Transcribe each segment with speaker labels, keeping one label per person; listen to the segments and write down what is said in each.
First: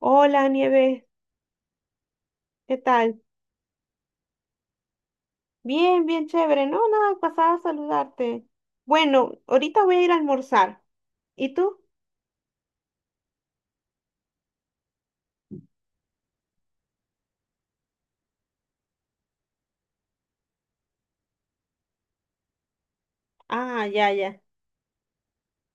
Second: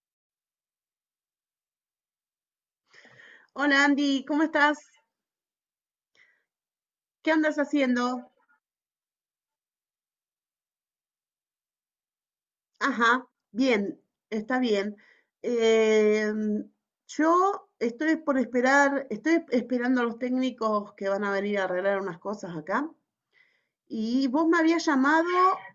Speaker 1: Hola, Nieves, ¿qué tal?
Speaker 2: Hola Andy, ¿cómo estás?
Speaker 1: Bien, bien chévere. No, nada,
Speaker 2: ¿Qué
Speaker 1: pasaba
Speaker 2: andas
Speaker 1: a
Speaker 2: haciendo?
Speaker 1: saludarte. Bueno, ahorita voy a ir a almorzar. ¿Y tú?
Speaker 2: Ajá, bien, está bien. Em, yo estoy esperando a los técnicos que van a venir a arreglar unas cosas acá.
Speaker 1: Ah, ya,
Speaker 2: Y
Speaker 1: ya.
Speaker 2: vos me habías llamado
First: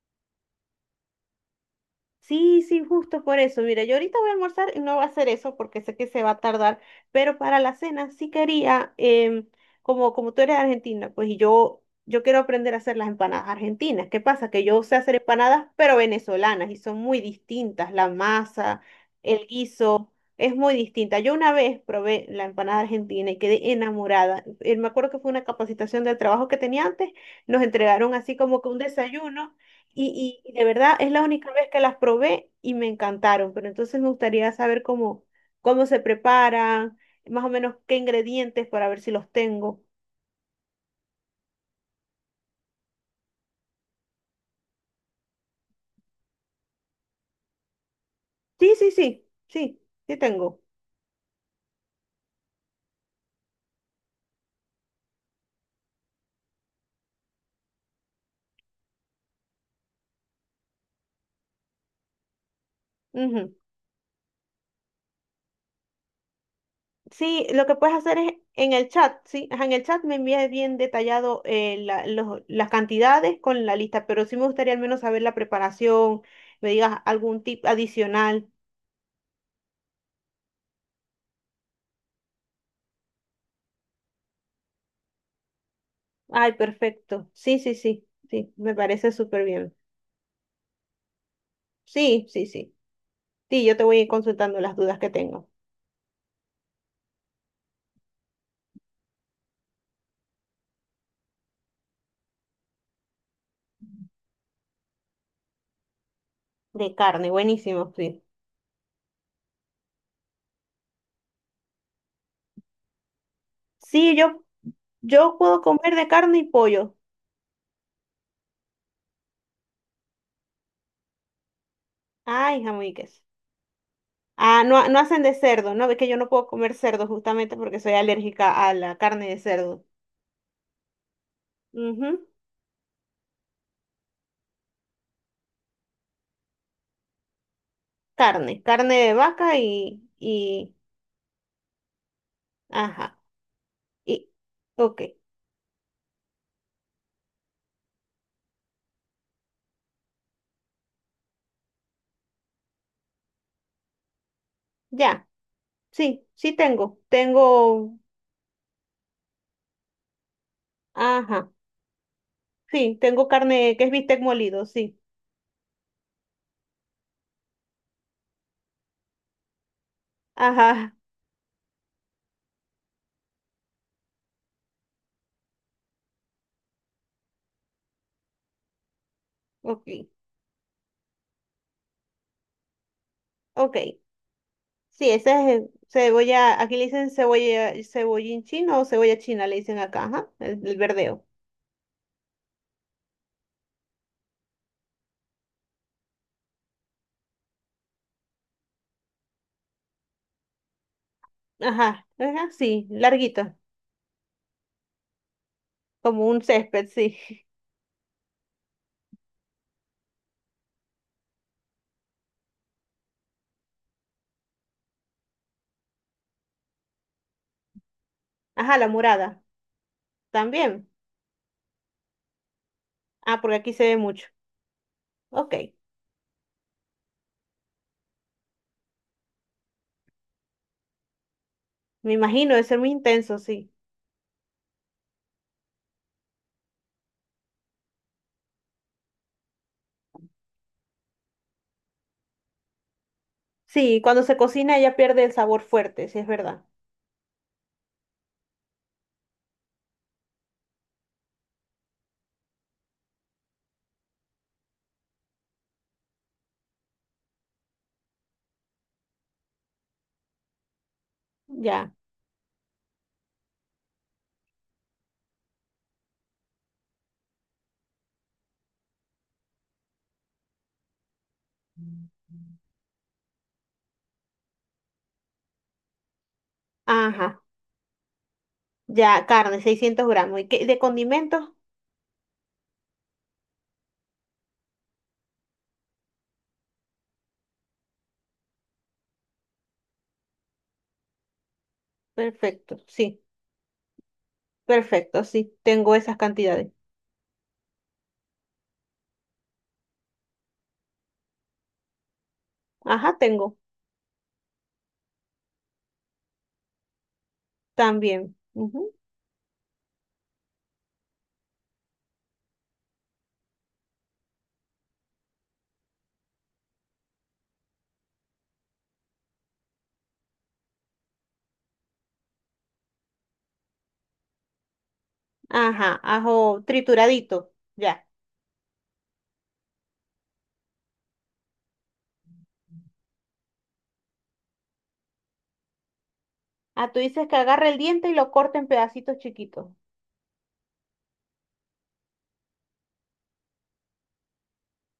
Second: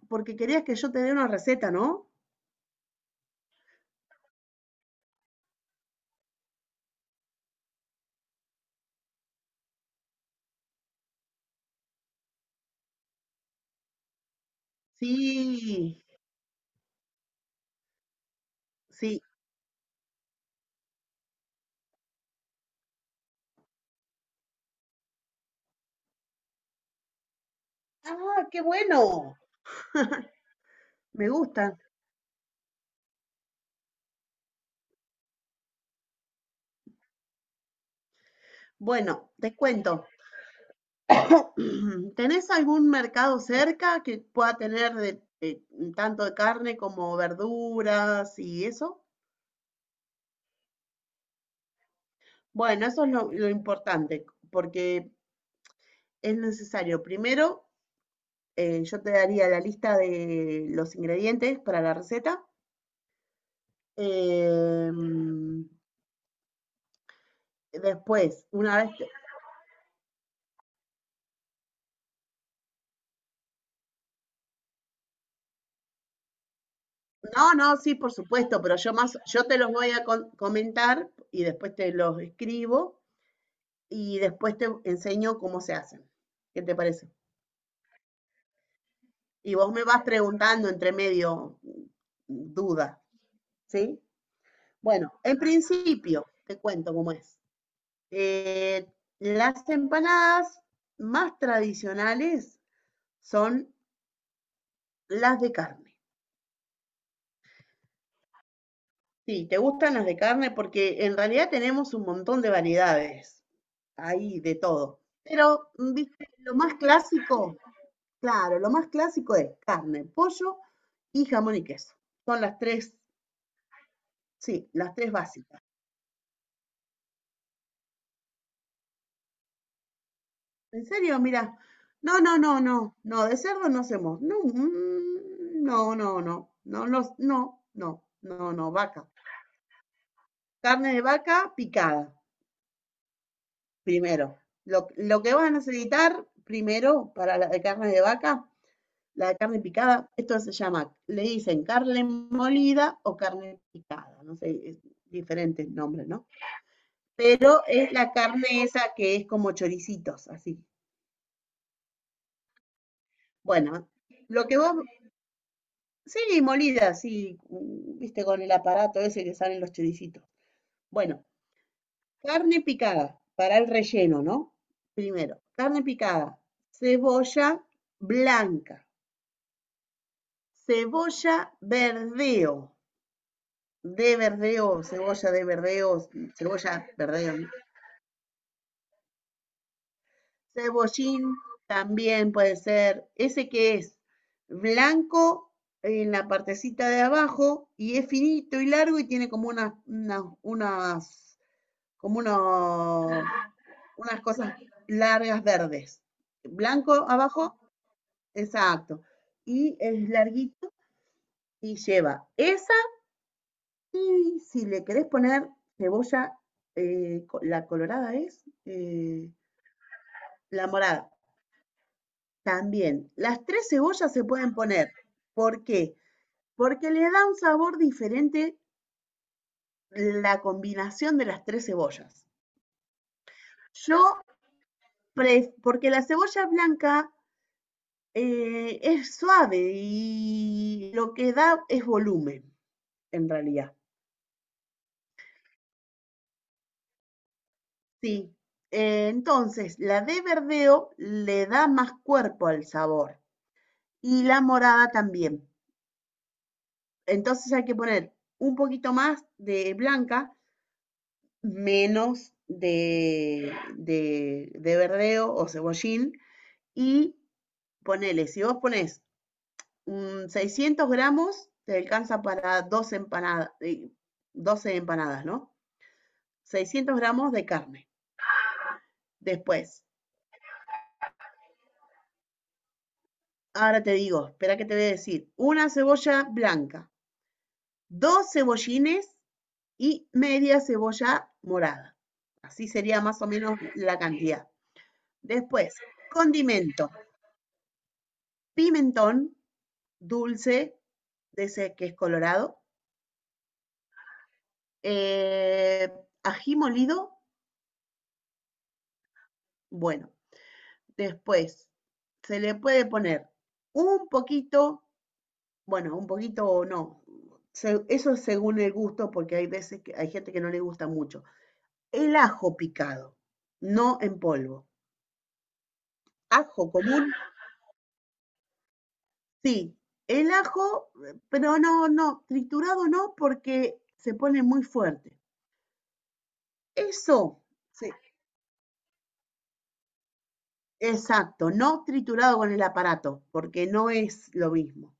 Speaker 2: porque querías que yo te dé una receta, ¿no?
Speaker 1: Sí, sí, justo por eso. Mira, yo ahorita voy a almorzar y no voy a hacer eso porque sé que se va a tardar, pero para la cena sí quería, como, como tú eres argentina, pues y yo quiero aprender a hacer las empanadas argentinas. ¿Qué pasa? Que yo sé hacer empanadas, pero
Speaker 2: Sí,
Speaker 1: venezolanas y son muy distintas. La masa,
Speaker 2: sí.
Speaker 1: el guiso, es muy distinta. Yo una vez probé la empanada argentina y quedé enamorada. Me acuerdo que fue una capacitación del trabajo que tenía antes, nos entregaron así
Speaker 2: Ah,
Speaker 1: como
Speaker 2: qué
Speaker 1: que un
Speaker 2: bueno.
Speaker 1: desayuno. Y de verdad es la
Speaker 2: Me
Speaker 1: única vez
Speaker 2: gustan.
Speaker 1: que las probé y me encantaron, pero entonces me gustaría saber cómo, cómo se preparan, más o menos qué ingredientes para ver si los
Speaker 2: Bueno, te
Speaker 1: tengo.
Speaker 2: cuento. ¿Tenés algún mercado cerca que pueda tener tanto de carne como verduras y
Speaker 1: Sí, sí,
Speaker 2: eso?
Speaker 1: sí, sí, sí tengo.
Speaker 2: Bueno, eso es lo importante, porque es necesario. Primero, yo te daría la lista de los ingredientes para la receta.
Speaker 1: Ujú.
Speaker 2: em,
Speaker 1: Sí, lo que puedes hacer es
Speaker 2: Después,
Speaker 1: en el chat, sí, ajá, en el chat me envías bien detallado las cantidades con la lista, pero sí me gustaría al menos saber la preparación, me digas algún
Speaker 2: no,
Speaker 1: tip
Speaker 2: no, sí, por
Speaker 1: adicional.
Speaker 2: supuesto, pero yo te los voy a comentar y después te los escribo y después te enseño cómo se hacen.
Speaker 1: Ay,
Speaker 2: ¿Qué te parece?
Speaker 1: perfecto. Sí, sí, sí, sí, me parece súper
Speaker 2: Y vos
Speaker 1: bien.
Speaker 2: me vas preguntando entre medio
Speaker 1: Sí, sí, sí.
Speaker 2: duda,
Speaker 1: Sí, yo te voy
Speaker 2: ¿sí?
Speaker 1: a ir consultando las dudas que
Speaker 2: Bueno, en
Speaker 1: tengo.
Speaker 2: principio, te cuento cómo es. Eh, las empanadas más tradicionales son las de carne.
Speaker 1: De carne, buenísimo, sí.
Speaker 2: Sí, te gustan las de carne porque en realidad tenemos un montón de variedades
Speaker 1: Sí,
Speaker 2: ahí
Speaker 1: yo,
Speaker 2: de todo.
Speaker 1: yo puedo
Speaker 2: Pero,
Speaker 1: comer
Speaker 2: mm,
Speaker 1: de
Speaker 2: viste,
Speaker 1: carne y pollo.
Speaker 2: claro, lo más clásico es carne, pollo y jamón y queso. Son las
Speaker 1: Ay, jamón y
Speaker 2: tres,
Speaker 1: queso. Ah,
Speaker 2: sí,
Speaker 1: no,
Speaker 2: las
Speaker 1: no
Speaker 2: tres
Speaker 1: hacen de
Speaker 2: básicas.
Speaker 1: cerdo, ¿no? Ves que yo no puedo comer cerdo justamente porque soy alérgica a la carne de cerdo.
Speaker 2: ¿En serio? Mira. No,
Speaker 1: Ujú.
Speaker 2: no, no, no. No, de cerdo no hacemos. No, mm, no, no, no. No, no, no, no, no,
Speaker 1: Carne,
Speaker 2: no,
Speaker 1: carne
Speaker 2: vaca.
Speaker 1: de vaca y,
Speaker 2: Carne de vaca picada,
Speaker 1: ajá. Y,
Speaker 2: primero. Lo,
Speaker 1: ok,
Speaker 2: lo que van a necesitar primero para la de carne de vaca, la de carne picada, esto se llama, le dicen carne molida o carne picada, no sé, es
Speaker 1: ya,
Speaker 2: diferentes nombres, ¿no?
Speaker 1: sí, sí tengo.
Speaker 2: Esto es
Speaker 1: Tengo,
Speaker 2: la carne esa que es como choricitos, así.
Speaker 1: ajá, sí, tengo carne que
Speaker 2: Bueno,
Speaker 1: es bistec
Speaker 2: lo que
Speaker 1: molido,
Speaker 2: vos
Speaker 1: sí.
Speaker 2: Sí, molida, sí, mm, viste, con el aparato ese que salen los choricitos.
Speaker 1: Ajá,
Speaker 2: Bueno, carne picada para el relleno, ¿no? Primero, carne picada, cebolla blanca,
Speaker 1: ok,
Speaker 2: cebolla verdeo,
Speaker 1: ok. Sí,
Speaker 2: de
Speaker 1: esa es
Speaker 2: verdeo,
Speaker 1: cebolla,
Speaker 2: cebolla
Speaker 1: aquí le dicen
Speaker 2: verdeo, ¿no?
Speaker 1: cebolla, cebollín chino o cebolla china, le dicen acá, ajá, el verdeo.
Speaker 2: Cebollín también puede ser, ese que es blanco en la partecita de abajo y es finito y largo y tiene como unas, unas, unas
Speaker 1: Ajá,
Speaker 2: como
Speaker 1: ajá, sí,
Speaker 2: unos,
Speaker 1: larguito,
Speaker 2: unas cosas largas verdes.
Speaker 1: como un césped,
Speaker 2: Blanco
Speaker 1: sí.
Speaker 2: abajo, exacto. Y es larguito y lleva esa. Y si le querés poner cebolla, la colorada es,
Speaker 1: Ajá, la morada,
Speaker 2: la
Speaker 1: también.
Speaker 2: morada también.
Speaker 1: Ah,
Speaker 2: Las
Speaker 1: porque
Speaker 2: tres
Speaker 1: aquí se ve
Speaker 2: cebollas se
Speaker 1: mucho.
Speaker 2: pueden poner.
Speaker 1: Ok,
Speaker 2: ¿Por qué? Porque le da un sabor diferente la combinación de las tres
Speaker 1: me
Speaker 2: cebollas.
Speaker 1: imagino, debe ser muy intenso, sí.
Speaker 2: Yo, porque la cebolla blanca, es suave y lo que da es volumen, en realidad.
Speaker 1: Sí, cuando se cocina ella pierde el sabor fuerte, sí, es verdad.
Speaker 2: Sí. Entonces, la de verdeo le da más cuerpo al sabor y la morada también. Entonces hay que poner un poquito más de blanca,
Speaker 1: Ya,
Speaker 2: menos de, verdeo o cebollín, y ponele, si vos pones mm, 600 gramos, te alcanza para 12 empanadas, ¿no? 600 gramos
Speaker 1: ajá,
Speaker 2: de carne.
Speaker 1: ya, carne,
Speaker 2: Después,
Speaker 1: 600 gramos. ¿Y qué- de condimentos?
Speaker 2: ahora te digo, espera que te voy a decir, una cebolla blanca, dos cebollines y media cebolla morada. Así
Speaker 1: Perfecto,
Speaker 2: sería
Speaker 1: sí,
Speaker 2: más o menos la cantidad.
Speaker 1: perfecto, sí,
Speaker 2: Después,
Speaker 1: tengo esas cantidades.
Speaker 2: condimento, pimentón dulce, de ese que es colorado,
Speaker 1: Ajá, tengo,
Speaker 2: eh, ají molido,
Speaker 1: también.
Speaker 2: bueno, después se le puede poner un poquito bueno, un poquito o no. Eso es según el gusto, porque hay veces que hay gente que no le gusta mucho. El ajo picado, no en polvo.
Speaker 1: Ajá, ajo
Speaker 2: Ajo común,
Speaker 1: trituradito, ya.
Speaker 2: sí. El ajo, pero no, no, triturado no, porque se pone muy fuerte.
Speaker 1: Ah, tú dices que
Speaker 2: Eso,
Speaker 1: agarre el
Speaker 2: sí,
Speaker 1: diente y lo corte en pedacitos chiquitos.
Speaker 2: exacto, no triturado con el aparato, porque no es lo mismo.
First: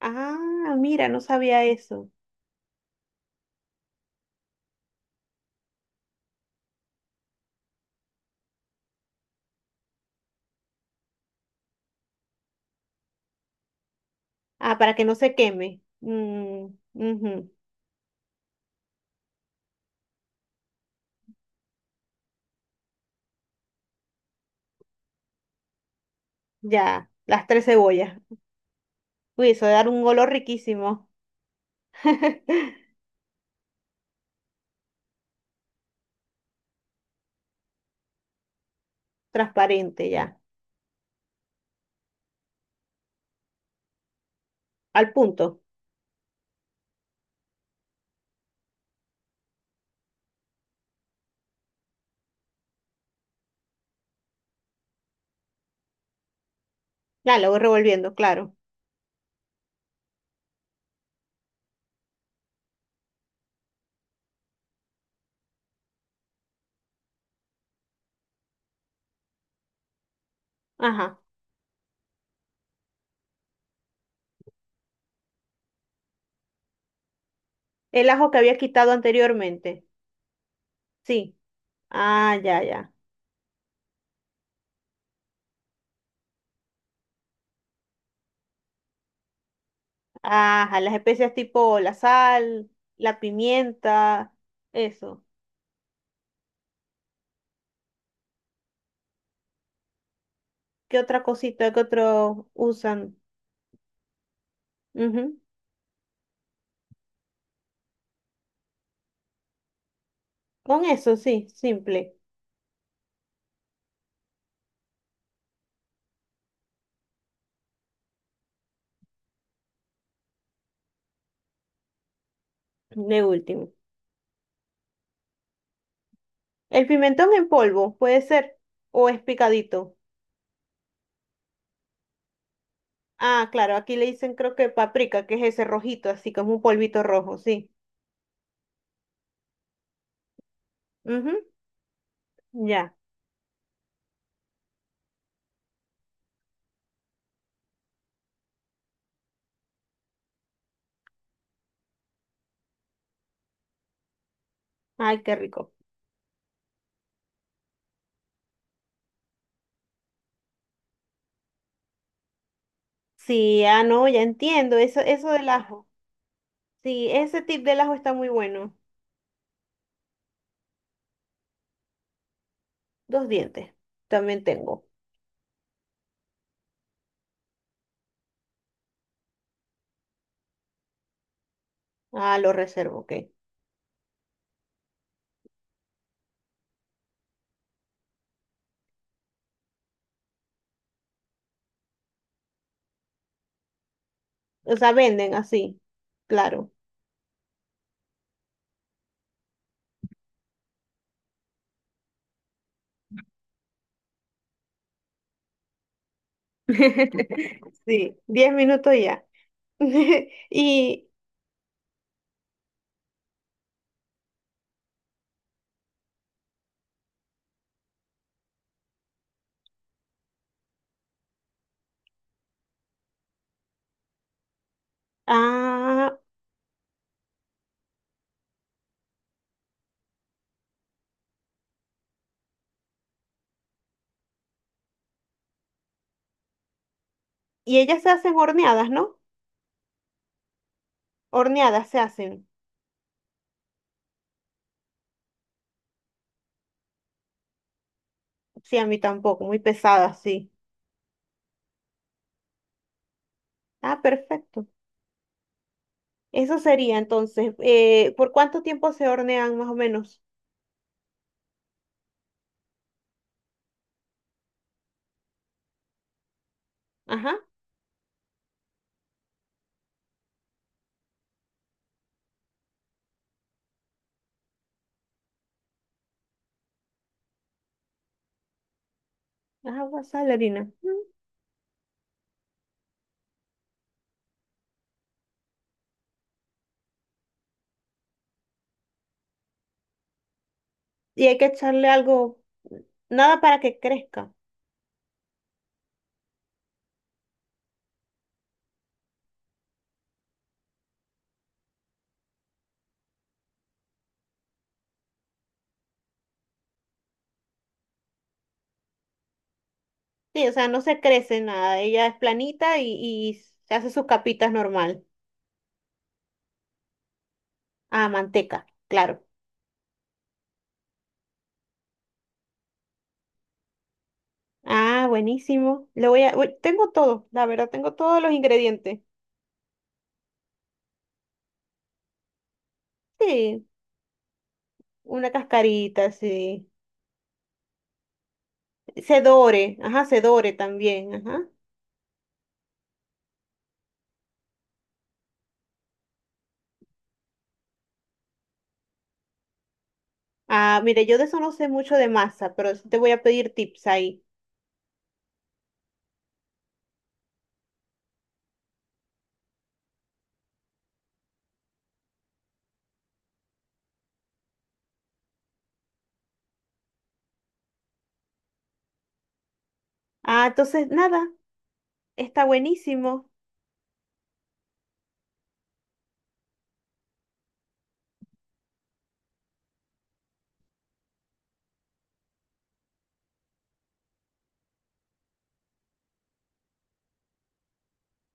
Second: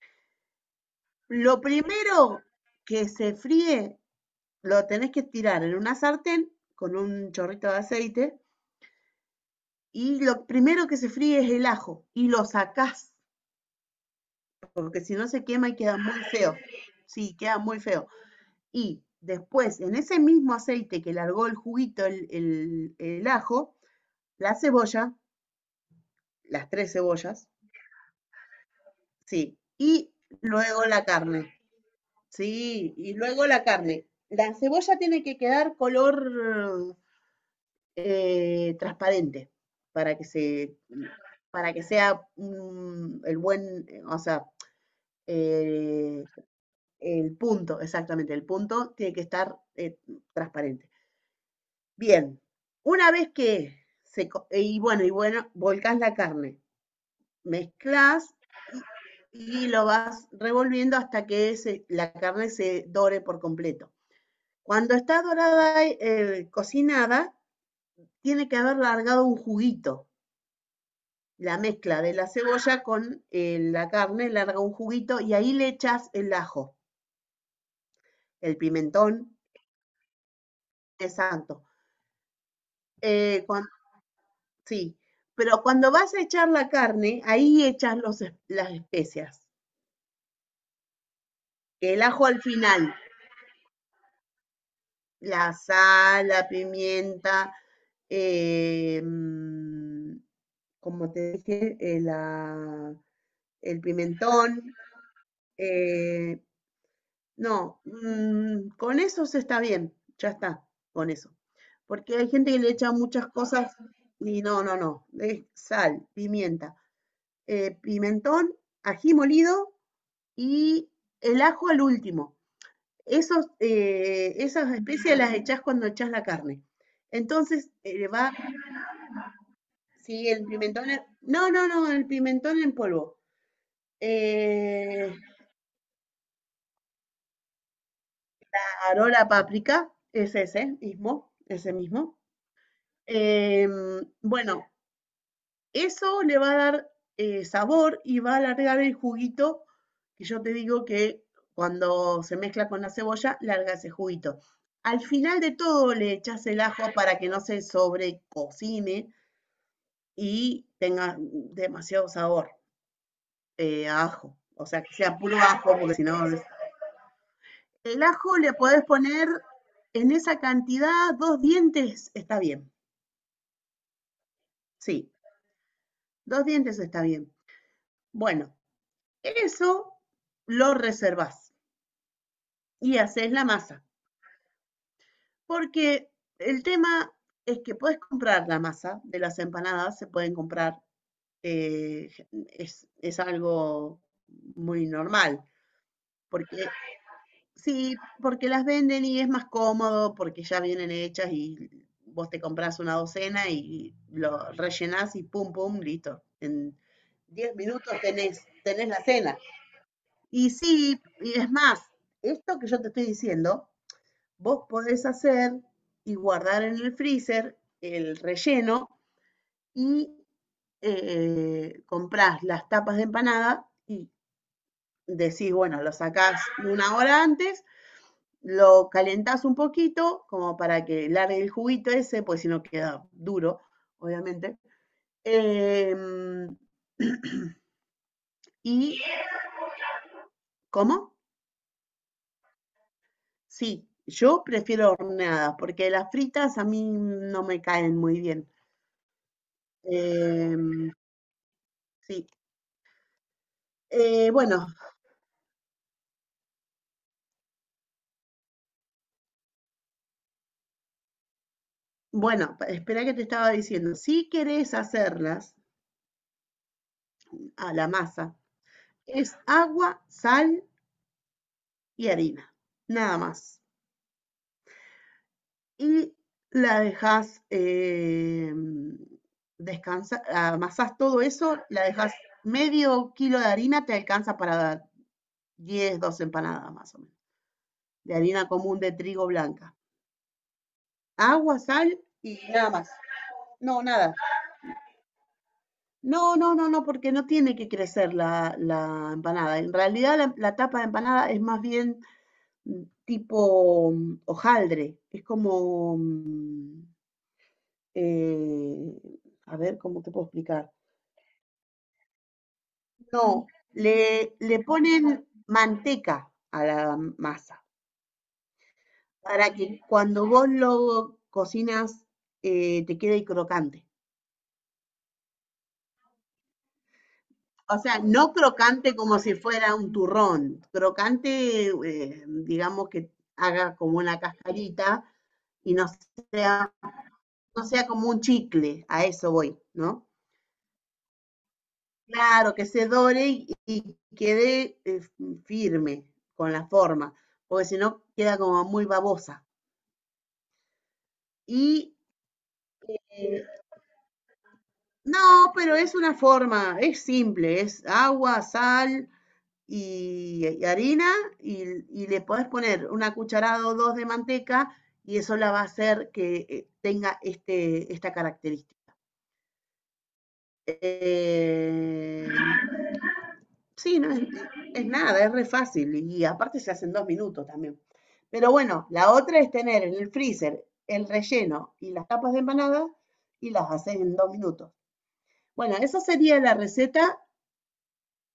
Speaker 1: Ah, mira, no
Speaker 2: Lo
Speaker 1: sabía eso.
Speaker 2: primero que se fríe, lo tenés que tirar en una sartén con un chorrito de aceite, y lo primero que se fríe es el ajo, y lo sacás,
Speaker 1: Ah, para
Speaker 2: porque
Speaker 1: que no
Speaker 2: si no
Speaker 1: se
Speaker 2: se quema y
Speaker 1: queme.
Speaker 2: queda muy feo.
Speaker 1: Mm,
Speaker 2: Sí,
Speaker 1: ujú,
Speaker 2: queda muy feo. Y después, en ese mismo aceite que largó el juguito, el ajo, la cebolla, las tres
Speaker 1: ya, las
Speaker 2: cebollas,
Speaker 1: tres cebollas. Uy,
Speaker 2: sí,
Speaker 1: eso debe dar un
Speaker 2: y
Speaker 1: olor
Speaker 2: luego la
Speaker 1: riquísimo.
Speaker 2: carne, sí, y luego la carne. La cebolla tiene que quedar color transparente,
Speaker 1: Transparente,
Speaker 2: para que
Speaker 1: ya.
Speaker 2: se, para que sea mm, el buen, o sea,
Speaker 1: Al punto.
Speaker 2: Eh, el punto, exactamente, el punto tiene que estar transparente. Bien, una vez que se, y bueno, volcás la carne,
Speaker 1: Ya, lo voy revolviendo,
Speaker 2: mezclas
Speaker 1: claro.
Speaker 2: y lo vas revolviendo hasta que la carne se dore por completo. Cuando está dorada, cocinada, tiene que haber largado un juguito.
Speaker 1: Ajá.
Speaker 2: La mezcla de la cebolla con la carne larga un juguito, y ahí le echas el ajo,
Speaker 1: El ajo que había
Speaker 2: el
Speaker 1: quitado
Speaker 2: pimentón,
Speaker 1: anteriormente.
Speaker 2: es
Speaker 1: Sí.
Speaker 2: santo.
Speaker 1: Ah, ya, ya.
Speaker 2: Eh, Sí, pero cuando vas a echar la carne, ahí echas las especias.
Speaker 1: Ajá, las especias tipo la
Speaker 2: El ajo al
Speaker 1: sal,
Speaker 2: final,
Speaker 1: la pimienta, eso.
Speaker 2: la sal, la pimienta, eh, mm,
Speaker 1: ¿Qué
Speaker 2: como te
Speaker 1: otra
Speaker 2: dije,
Speaker 1: cosita que otros usan?
Speaker 2: el pimentón.
Speaker 1: Ujú.
Speaker 2: eh, no, mm, con eso se está bien, ya está,
Speaker 1: Con
Speaker 2: con
Speaker 1: eso,
Speaker 2: eso.
Speaker 1: sí, simple,
Speaker 2: Porque hay gente que le echa muchas cosas y no, no, no, es sal, pimienta, pimentón, ají molido y el ajo al último.
Speaker 1: de último.
Speaker 2: Esas especias las echás cuando echás la carne.
Speaker 1: El pimentón en
Speaker 2: Entonces,
Speaker 1: polvo, puede ser, o es picadito.
Speaker 2: sí, el pimentón, no, no, no, el pimentón en polvo.
Speaker 1: Ah, claro, aquí le dicen creo que
Speaker 2: Eh,
Speaker 1: paprika, que es ese rojito, así como un polvito rojo, sí.
Speaker 2: Ahora la páprica, es ese
Speaker 1: Ujú,
Speaker 2: mismo, ese mismo.
Speaker 1: ya,
Speaker 2: Em, bueno, eso le va a dar sabor y va a alargar el juguito que yo te digo que cuando se mezcla con la cebolla, larga ese juguito. Al
Speaker 1: ay, qué
Speaker 2: final de
Speaker 1: rico.
Speaker 2: todo le echas el ajo para que no se sobrecocine y tenga demasiado sabor
Speaker 1: Sí, ah,
Speaker 2: a
Speaker 1: no, ya
Speaker 2: ajo. O
Speaker 1: entiendo,
Speaker 2: sea, que
Speaker 1: eso,
Speaker 2: sea
Speaker 1: eso
Speaker 2: puro
Speaker 1: del
Speaker 2: ajo,
Speaker 1: ajo.
Speaker 2: porque si no...
Speaker 1: Sí, ese tip del ajo
Speaker 2: El
Speaker 1: está muy
Speaker 2: ajo le
Speaker 1: bueno.
Speaker 2: podés poner en esa cantidad, dos dientes está bien.
Speaker 1: Dos dientes, también tengo.
Speaker 2: Sí, dos dientes está bien. Bueno, eso lo reservas
Speaker 1: Ah, lo
Speaker 2: y
Speaker 1: reservo, ok.
Speaker 2: haces la masa. Porque el tema es que puedes comprar la masa de las empanadas, se pueden comprar, eh, es algo
Speaker 1: O
Speaker 2: muy
Speaker 1: sea, venden
Speaker 2: normal.
Speaker 1: así,
Speaker 2: Porque
Speaker 1: claro.
Speaker 2: sí, porque las venden y es más cómodo, porque ya vienen hechas y vos te compras una docena y lo rellenás y pum, pum, listo. En 10 minutos
Speaker 1: Sí, diez
Speaker 2: tenés
Speaker 1: minutos
Speaker 2: la
Speaker 1: ya.
Speaker 2: cena. Y sí,
Speaker 1: Y,
Speaker 2: y es más, esto que yo te estoy diciendo vos podés hacer y guardar en el freezer el relleno, y comprás las tapas de empanada y decís, bueno, lo
Speaker 1: ah,
Speaker 2: sacás una hora antes, lo calentás un poquito como para que largue el juguito ese, pues si no queda duro, obviamente. Eh,
Speaker 1: y ellas se hacen horneadas,
Speaker 2: y,
Speaker 1: ¿no?
Speaker 2: ¿cómo?
Speaker 1: Horneadas se hacen.
Speaker 2: Sí, yo prefiero horneadas porque las fritas a mí no me caen muy bien.
Speaker 1: Sí, a mí tampoco, muy pesadas, sí.
Speaker 2: Eh, sí.
Speaker 1: Ah,
Speaker 2: Eh,
Speaker 1: perfecto.
Speaker 2: bueno,
Speaker 1: Eso sería entonces. ¿Por cuánto tiempo se hornean más o menos?
Speaker 2: bueno, espera que te estaba diciendo. Si querés hacerlas,
Speaker 1: Ajá,
Speaker 2: a la masa, es agua, sal y harina, nada más. Y la dejas
Speaker 1: agua,
Speaker 2: descansar,
Speaker 1: sal, harina.
Speaker 2: amasás
Speaker 1: Mm.
Speaker 2: todo eso, la dejas medio kilo de harina, te alcanza para 10, 12 empanadas más o menos, de harina común de trigo blanca.
Speaker 1: Y hay que
Speaker 2: Agua,
Speaker 1: echarle
Speaker 2: sal
Speaker 1: algo,
Speaker 2: y nada más.
Speaker 1: nada para que
Speaker 2: No, nada.
Speaker 1: crezca.
Speaker 2: No, no, no, no, porque no tiene que crecer la empanada. En realidad la tapa de empanada es más bien tipo hojaldre. Es como, eh, a ver, ¿cómo te puedo
Speaker 1: Sí, o sea,
Speaker 2: explicar?
Speaker 1: no se crece nada. Ella es planita
Speaker 2: No,
Speaker 1: y se hace
Speaker 2: le,
Speaker 1: sus capitas
Speaker 2: le
Speaker 1: normal.
Speaker 2: ponen manteca a la masa
Speaker 1: Ah, manteca, claro.
Speaker 2: para que cuando vos lo cocinas te quede crocante.
Speaker 1: Ah, buenísimo. Le voy a, uy, tengo todo, la verdad,
Speaker 2: O
Speaker 1: tengo
Speaker 2: sea,
Speaker 1: todos los
Speaker 2: no crocante
Speaker 1: ingredientes.
Speaker 2: como si fuera un turrón, crocante, digamos que
Speaker 1: Sí,
Speaker 2: haga como una cascarita,
Speaker 1: una
Speaker 2: y no,
Speaker 1: cascarita, sí.
Speaker 2: no sea como un chicle, a eso voy,
Speaker 1: Sedore, ajá,
Speaker 2: ¿no?
Speaker 1: sedore también, ajá.
Speaker 2: Claro, que se dore y quede firme con la forma, porque si no queda como muy babosa.
Speaker 1: Ah, mire, yo de eso no sé
Speaker 2: Y
Speaker 1: mucho de masa, pero sí te voy a
Speaker 2: eh,
Speaker 1: pedir tips ahí.
Speaker 2: no, pero es una forma, es simple, es agua, sal, y harina, y, y le podés poner una cucharada o dos de manteca, y eso la va a hacer que tenga esta característica.
Speaker 1: Ah, entonces, nada,
Speaker 2: Eh,
Speaker 1: está buenísimo.
Speaker 2: sí, no es nada, es re fácil y aparte se hace en 2 minutos también. Pero bueno, la otra es tener en el freezer el relleno y las tapas de empanada y las haces en 2 minutos. Bueno, esa sería la receta.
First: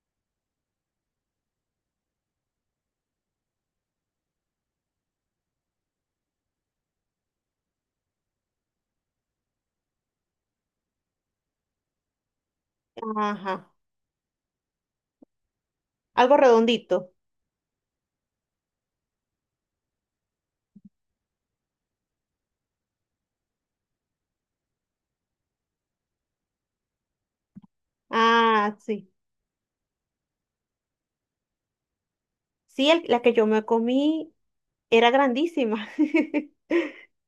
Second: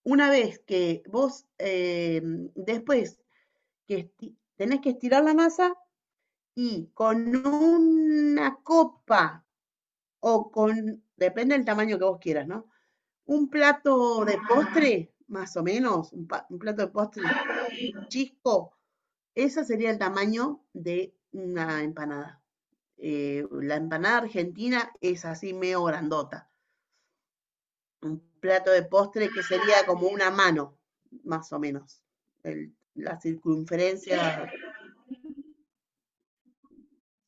Speaker 2: Una vez que vos Después que tenés que estirar la masa, y con una copa o con, depende del tamaño que vos quieras, ¿no? Un
Speaker 1: Ajá,
Speaker 2: plato de postre, más o menos,
Speaker 1: algo
Speaker 2: un plato de
Speaker 1: redondito.
Speaker 2: postre chico, ese sería el tamaño de una empanada. La empanada argentina es así medio grandota. Un plato
Speaker 1: Ah,
Speaker 2: de
Speaker 1: sí.
Speaker 2: postre que sería como una mano, más o menos.
Speaker 1: Sí, el-
Speaker 2: La
Speaker 1: la que yo me comí
Speaker 2: circunferencia,
Speaker 1: era grandísima.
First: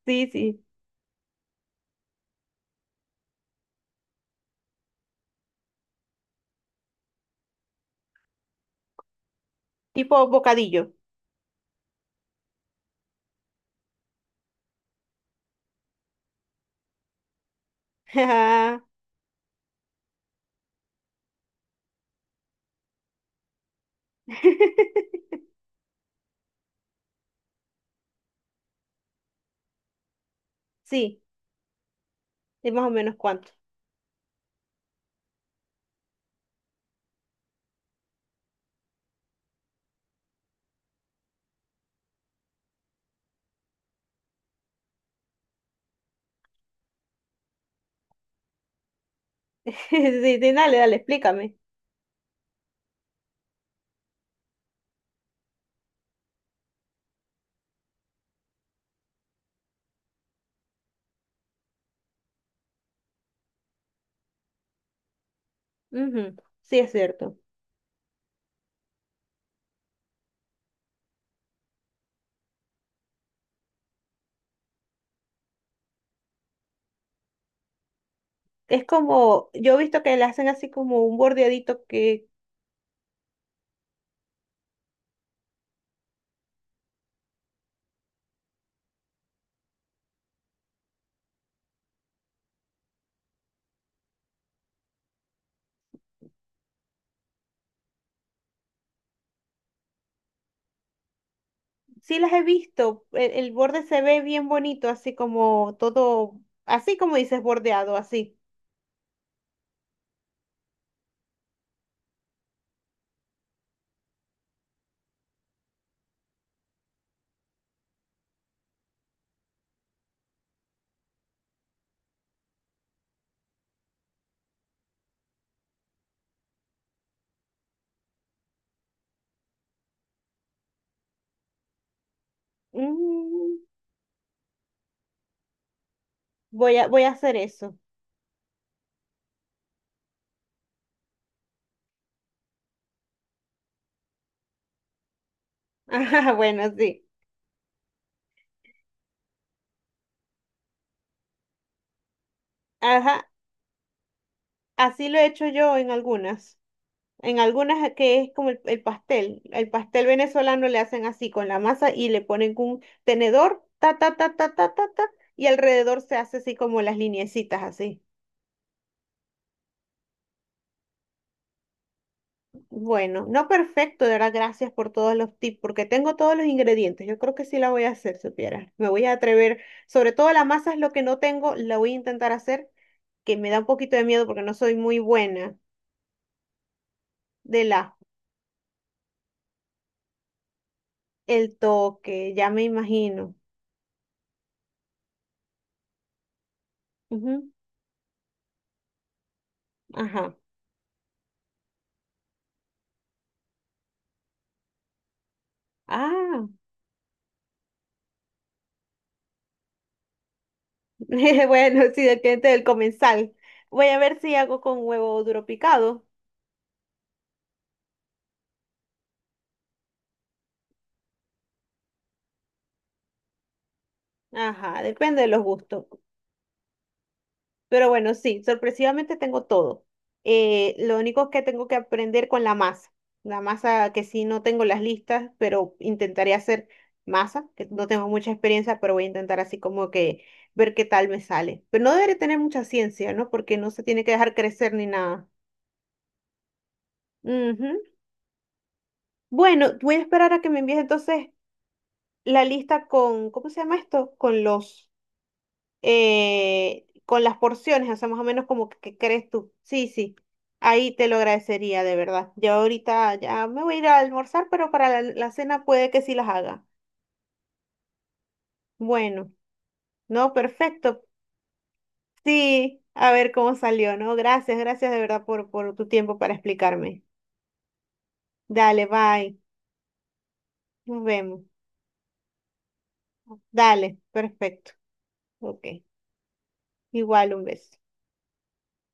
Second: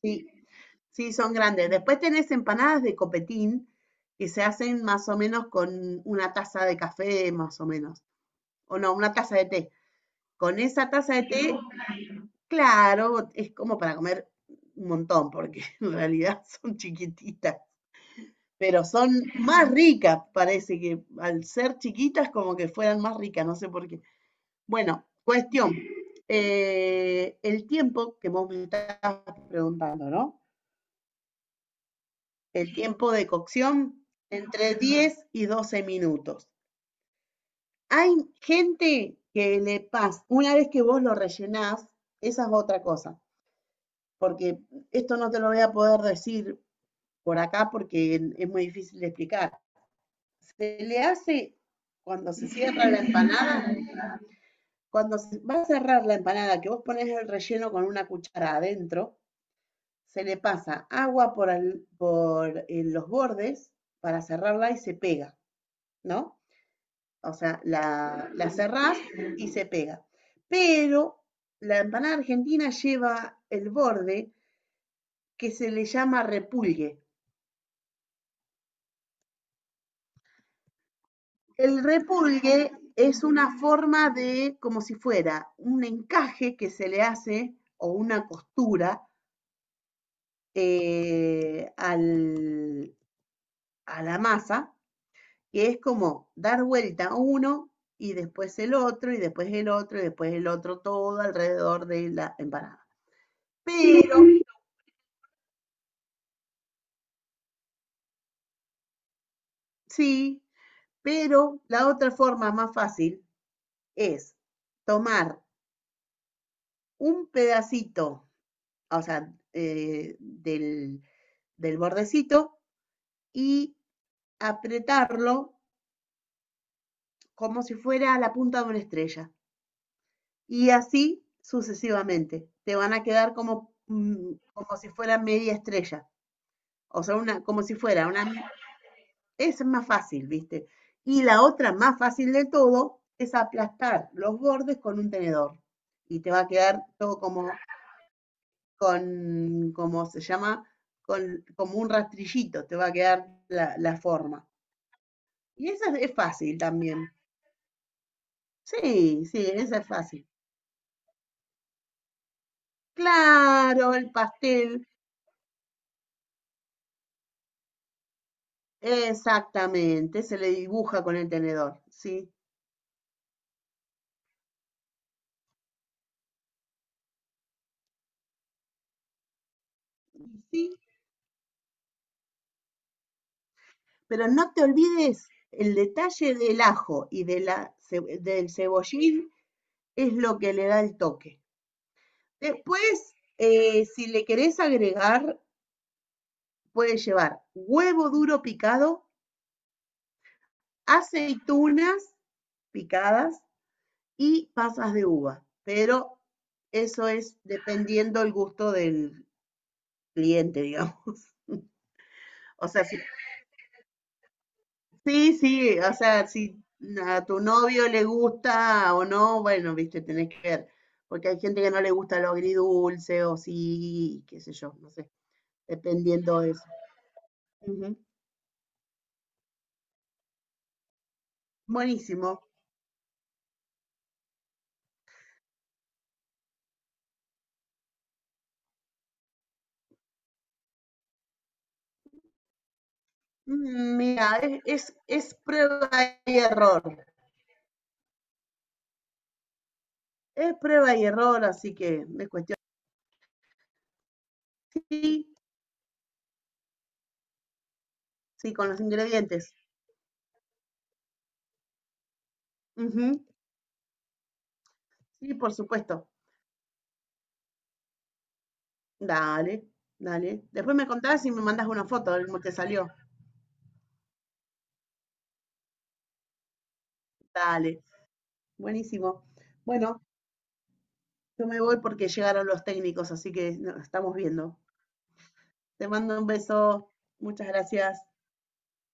Speaker 2: sí.
Speaker 1: Sí, sí,
Speaker 2: Sí, son grandes. Después tenés empanadas de copetín que se hacen más o menos con una taza de café, más o menos. O no, una taza de té.
Speaker 1: tipo
Speaker 2: Con esa
Speaker 1: bocadillo.
Speaker 2: taza de té, claro, es como para comer un montón, porque en realidad son chiquititas. Pero son más ricas, parece que al ser chiquitas como que fueran más ricas, no sé por qué. Bueno, cuestión, el tiempo que vos me estás preguntando, ¿no?
Speaker 1: Sí, sí,
Speaker 2: El
Speaker 1: más o
Speaker 2: tiempo
Speaker 1: menos
Speaker 2: de
Speaker 1: cuánto.
Speaker 2: cocción entre 10 y 12 minutos. Hay gente que le pasa, una vez que vos lo rellenás, esa es otra cosa, porque esto no te lo voy a poder decir por acá porque es muy difícil de explicar.
Speaker 1: Sí, sí, dale,
Speaker 2: Se
Speaker 1: dale,
Speaker 2: le
Speaker 1: explícame.
Speaker 2: hace cuando se cierra la empanada, cuando se va a cerrar la empanada, que vos pones el relleno con una cuchara adentro, se le pasa agua los bordes para cerrarla y se pega,
Speaker 1: Ujú,
Speaker 2: ¿no?
Speaker 1: sí, es
Speaker 2: O
Speaker 1: cierto.
Speaker 2: sea, la cerrás y se pega. Pero la empanada argentina lleva el borde que se le llama repulgue.
Speaker 1: Es como, yo he visto que le hacen así como un bordeadito
Speaker 2: El
Speaker 1: que
Speaker 2: repulgue es una forma de, como si fuera un encaje que se le hace, o una costura eh, al, a la masa, que es como dar vuelta uno y después el otro y después el otro y después el otro, todo alrededor de
Speaker 1: sí las
Speaker 2: la
Speaker 1: he
Speaker 2: empanada.
Speaker 1: visto, el borde se
Speaker 2: Pero
Speaker 1: ve bien bonito, así como todo, así como dices, bordeado, así.
Speaker 2: Sí, pero la otra forma más fácil es tomar un pedacito, o sea, del bordecito, y apretarlo como si fuera la punta de una estrella. Y así sucesivamente. Te van a quedar
Speaker 1: Mm,
Speaker 2: como, como si fuera media estrella. O
Speaker 1: voy a
Speaker 2: sea,
Speaker 1: hacer
Speaker 2: una, como si
Speaker 1: eso.
Speaker 2: fuera una, Es más fácil, ¿viste? Y la otra más fácil de todo es aplastar los bordes con un tenedor. Y te
Speaker 1: Ajá,
Speaker 2: va a
Speaker 1: bueno,
Speaker 2: quedar
Speaker 1: sí.
Speaker 2: todo como, como se llama, como un rastrillito, te va a quedar
Speaker 1: Ajá,
Speaker 2: la forma.
Speaker 1: así lo he hecho
Speaker 2: Y
Speaker 1: yo en
Speaker 2: esa es
Speaker 1: algunas.
Speaker 2: fácil también.
Speaker 1: En algunas que es como el
Speaker 2: Sí,
Speaker 1: pastel.
Speaker 2: sí,
Speaker 1: El
Speaker 2: esa es
Speaker 1: pastel
Speaker 2: fácil.
Speaker 1: venezolano le hacen así con la masa y le ponen un tenedor,
Speaker 2: Claro,
Speaker 1: ta,
Speaker 2: el
Speaker 1: ta, ta, ta, ta,
Speaker 2: pastel,
Speaker 1: ta, ta, y alrededor se hace así como las lineecitas así.
Speaker 2: exactamente, se le dibuja con el tenedor, sí,
Speaker 1: Bueno, no perfecto, de verdad, gracias por todos los tips, porque tengo todos los ingredientes. Yo creo que sí la voy a hacer, supiera. Me voy a atrever. Sobre todo la masa
Speaker 2: sí.
Speaker 1: es lo que no tengo, la voy a intentar hacer, que me da un poquito de miedo
Speaker 2: Pero
Speaker 1: porque
Speaker 2: no
Speaker 1: no
Speaker 2: te
Speaker 1: soy muy
Speaker 2: olvides
Speaker 1: buena
Speaker 2: el detalle del ajo y
Speaker 1: del ajo.
Speaker 2: del cebollín, es lo que le da el toque.
Speaker 1: El toque, ya me
Speaker 2: Después,
Speaker 1: imagino.
Speaker 2: si le querés agregar, puedes llevar
Speaker 1: Ujú,
Speaker 2: huevo duro picado,
Speaker 1: ajá.
Speaker 2: aceitunas picadas y pasas de uva, pero
Speaker 1: Ah,
Speaker 2: eso es dependiendo el gusto del cliente, digamos.
Speaker 1: bueno, sí, del cliente del
Speaker 2: O sea,
Speaker 1: comensal. Voy a ver si hago con huevo
Speaker 2: sí,
Speaker 1: duro
Speaker 2: sí, o
Speaker 1: picado.
Speaker 2: sea, si a tu novio le gusta o no, bueno, viste, tenés que ver, porque hay gente que no le gusta lo agridulce, o sí, qué sé yo,
Speaker 1: Ajá,
Speaker 2: no sé,
Speaker 1: depende de los gustos.
Speaker 2: dependiendo de eso.
Speaker 1: Pero
Speaker 2: Ujú.
Speaker 1: bueno, sí, sorpresivamente tengo todo. Lo único es que tengo que aprender
Speaker 2: Buenísimo.
Speaker 1: con la masa. La masa que sí no tengo las listas, pero intentaré hacer masa, que no tengo mucha experiencia, pero voy a intentar así como que ver qué tal me sale. Pero no deberé tener mucha ciencia, ¿no? Porque no se tiene que dejar
Speaker 2: Mira,
Speaker 1: crecer ni nada.
Speaker 2: es prueba y error.
Speaker 1: Ujú. Bueno, voy a esperar a que
Speaker 2: Es
Speaker 1: me envíes
Speaker 2: prueba y
Speaker 1: entonces
Speaker 2: error, así que me
Speaker 1: la
Speaker 2: cuestión.
Speaker 1: lista con, ¿cómo se llama esto? Con los...
Speaker 2: Sí,
Speaker 1: con las porciones, o sea, más o menos
Speaker 2: sí, con
Speaker 1: como
Speaker 2: los
Speaker 1: que crees tú.
Speaker 2: ingredientes.
Speaker 1: Sí, sí, ahí te lo agradecería de verdad. Yo
Speaker 2: Ujú.
Speaker 1: ahorita ya me voy a ir a almorzar, pero para la, la
Speaker 2: Sí, por
Speaker 1: cena puede que
Speaker 2: supuesto.
Speaker 1: sí las haga. Bueno,
Speaker 2: Dale,
Speaker 1: no,
Speaker 2: dale. Después me
Speaker 1: perfecto.
Speaker 2: contás y me mandás una foto de cómo te
Speaker 1: Sí,
Speaker 2: salió.
Speaker 1: a ver cómo salió, ¿no? Gracias, gracias de verdad por tu tiempo para explicarme.
Speaker 2: Dale,
Speaker 1: Dale,
Speaker 2: buenísimo.
Speaker 1: bye.
Speaker 2: Bueno,
Speaker 1: Nos vemos.
Speaker 2: yo me voy porque llegaron los técnicos, así que nos
Speaker 1: Dale,
Speaker 2: estamos viendo.
Speaker 1: perfecto. Ok.
Speaker 2: Te mando un beso.
Speaker 1: Igual un
Speaker 2: Muchas
Speaker 1: beso.
Speaker 2: gracias.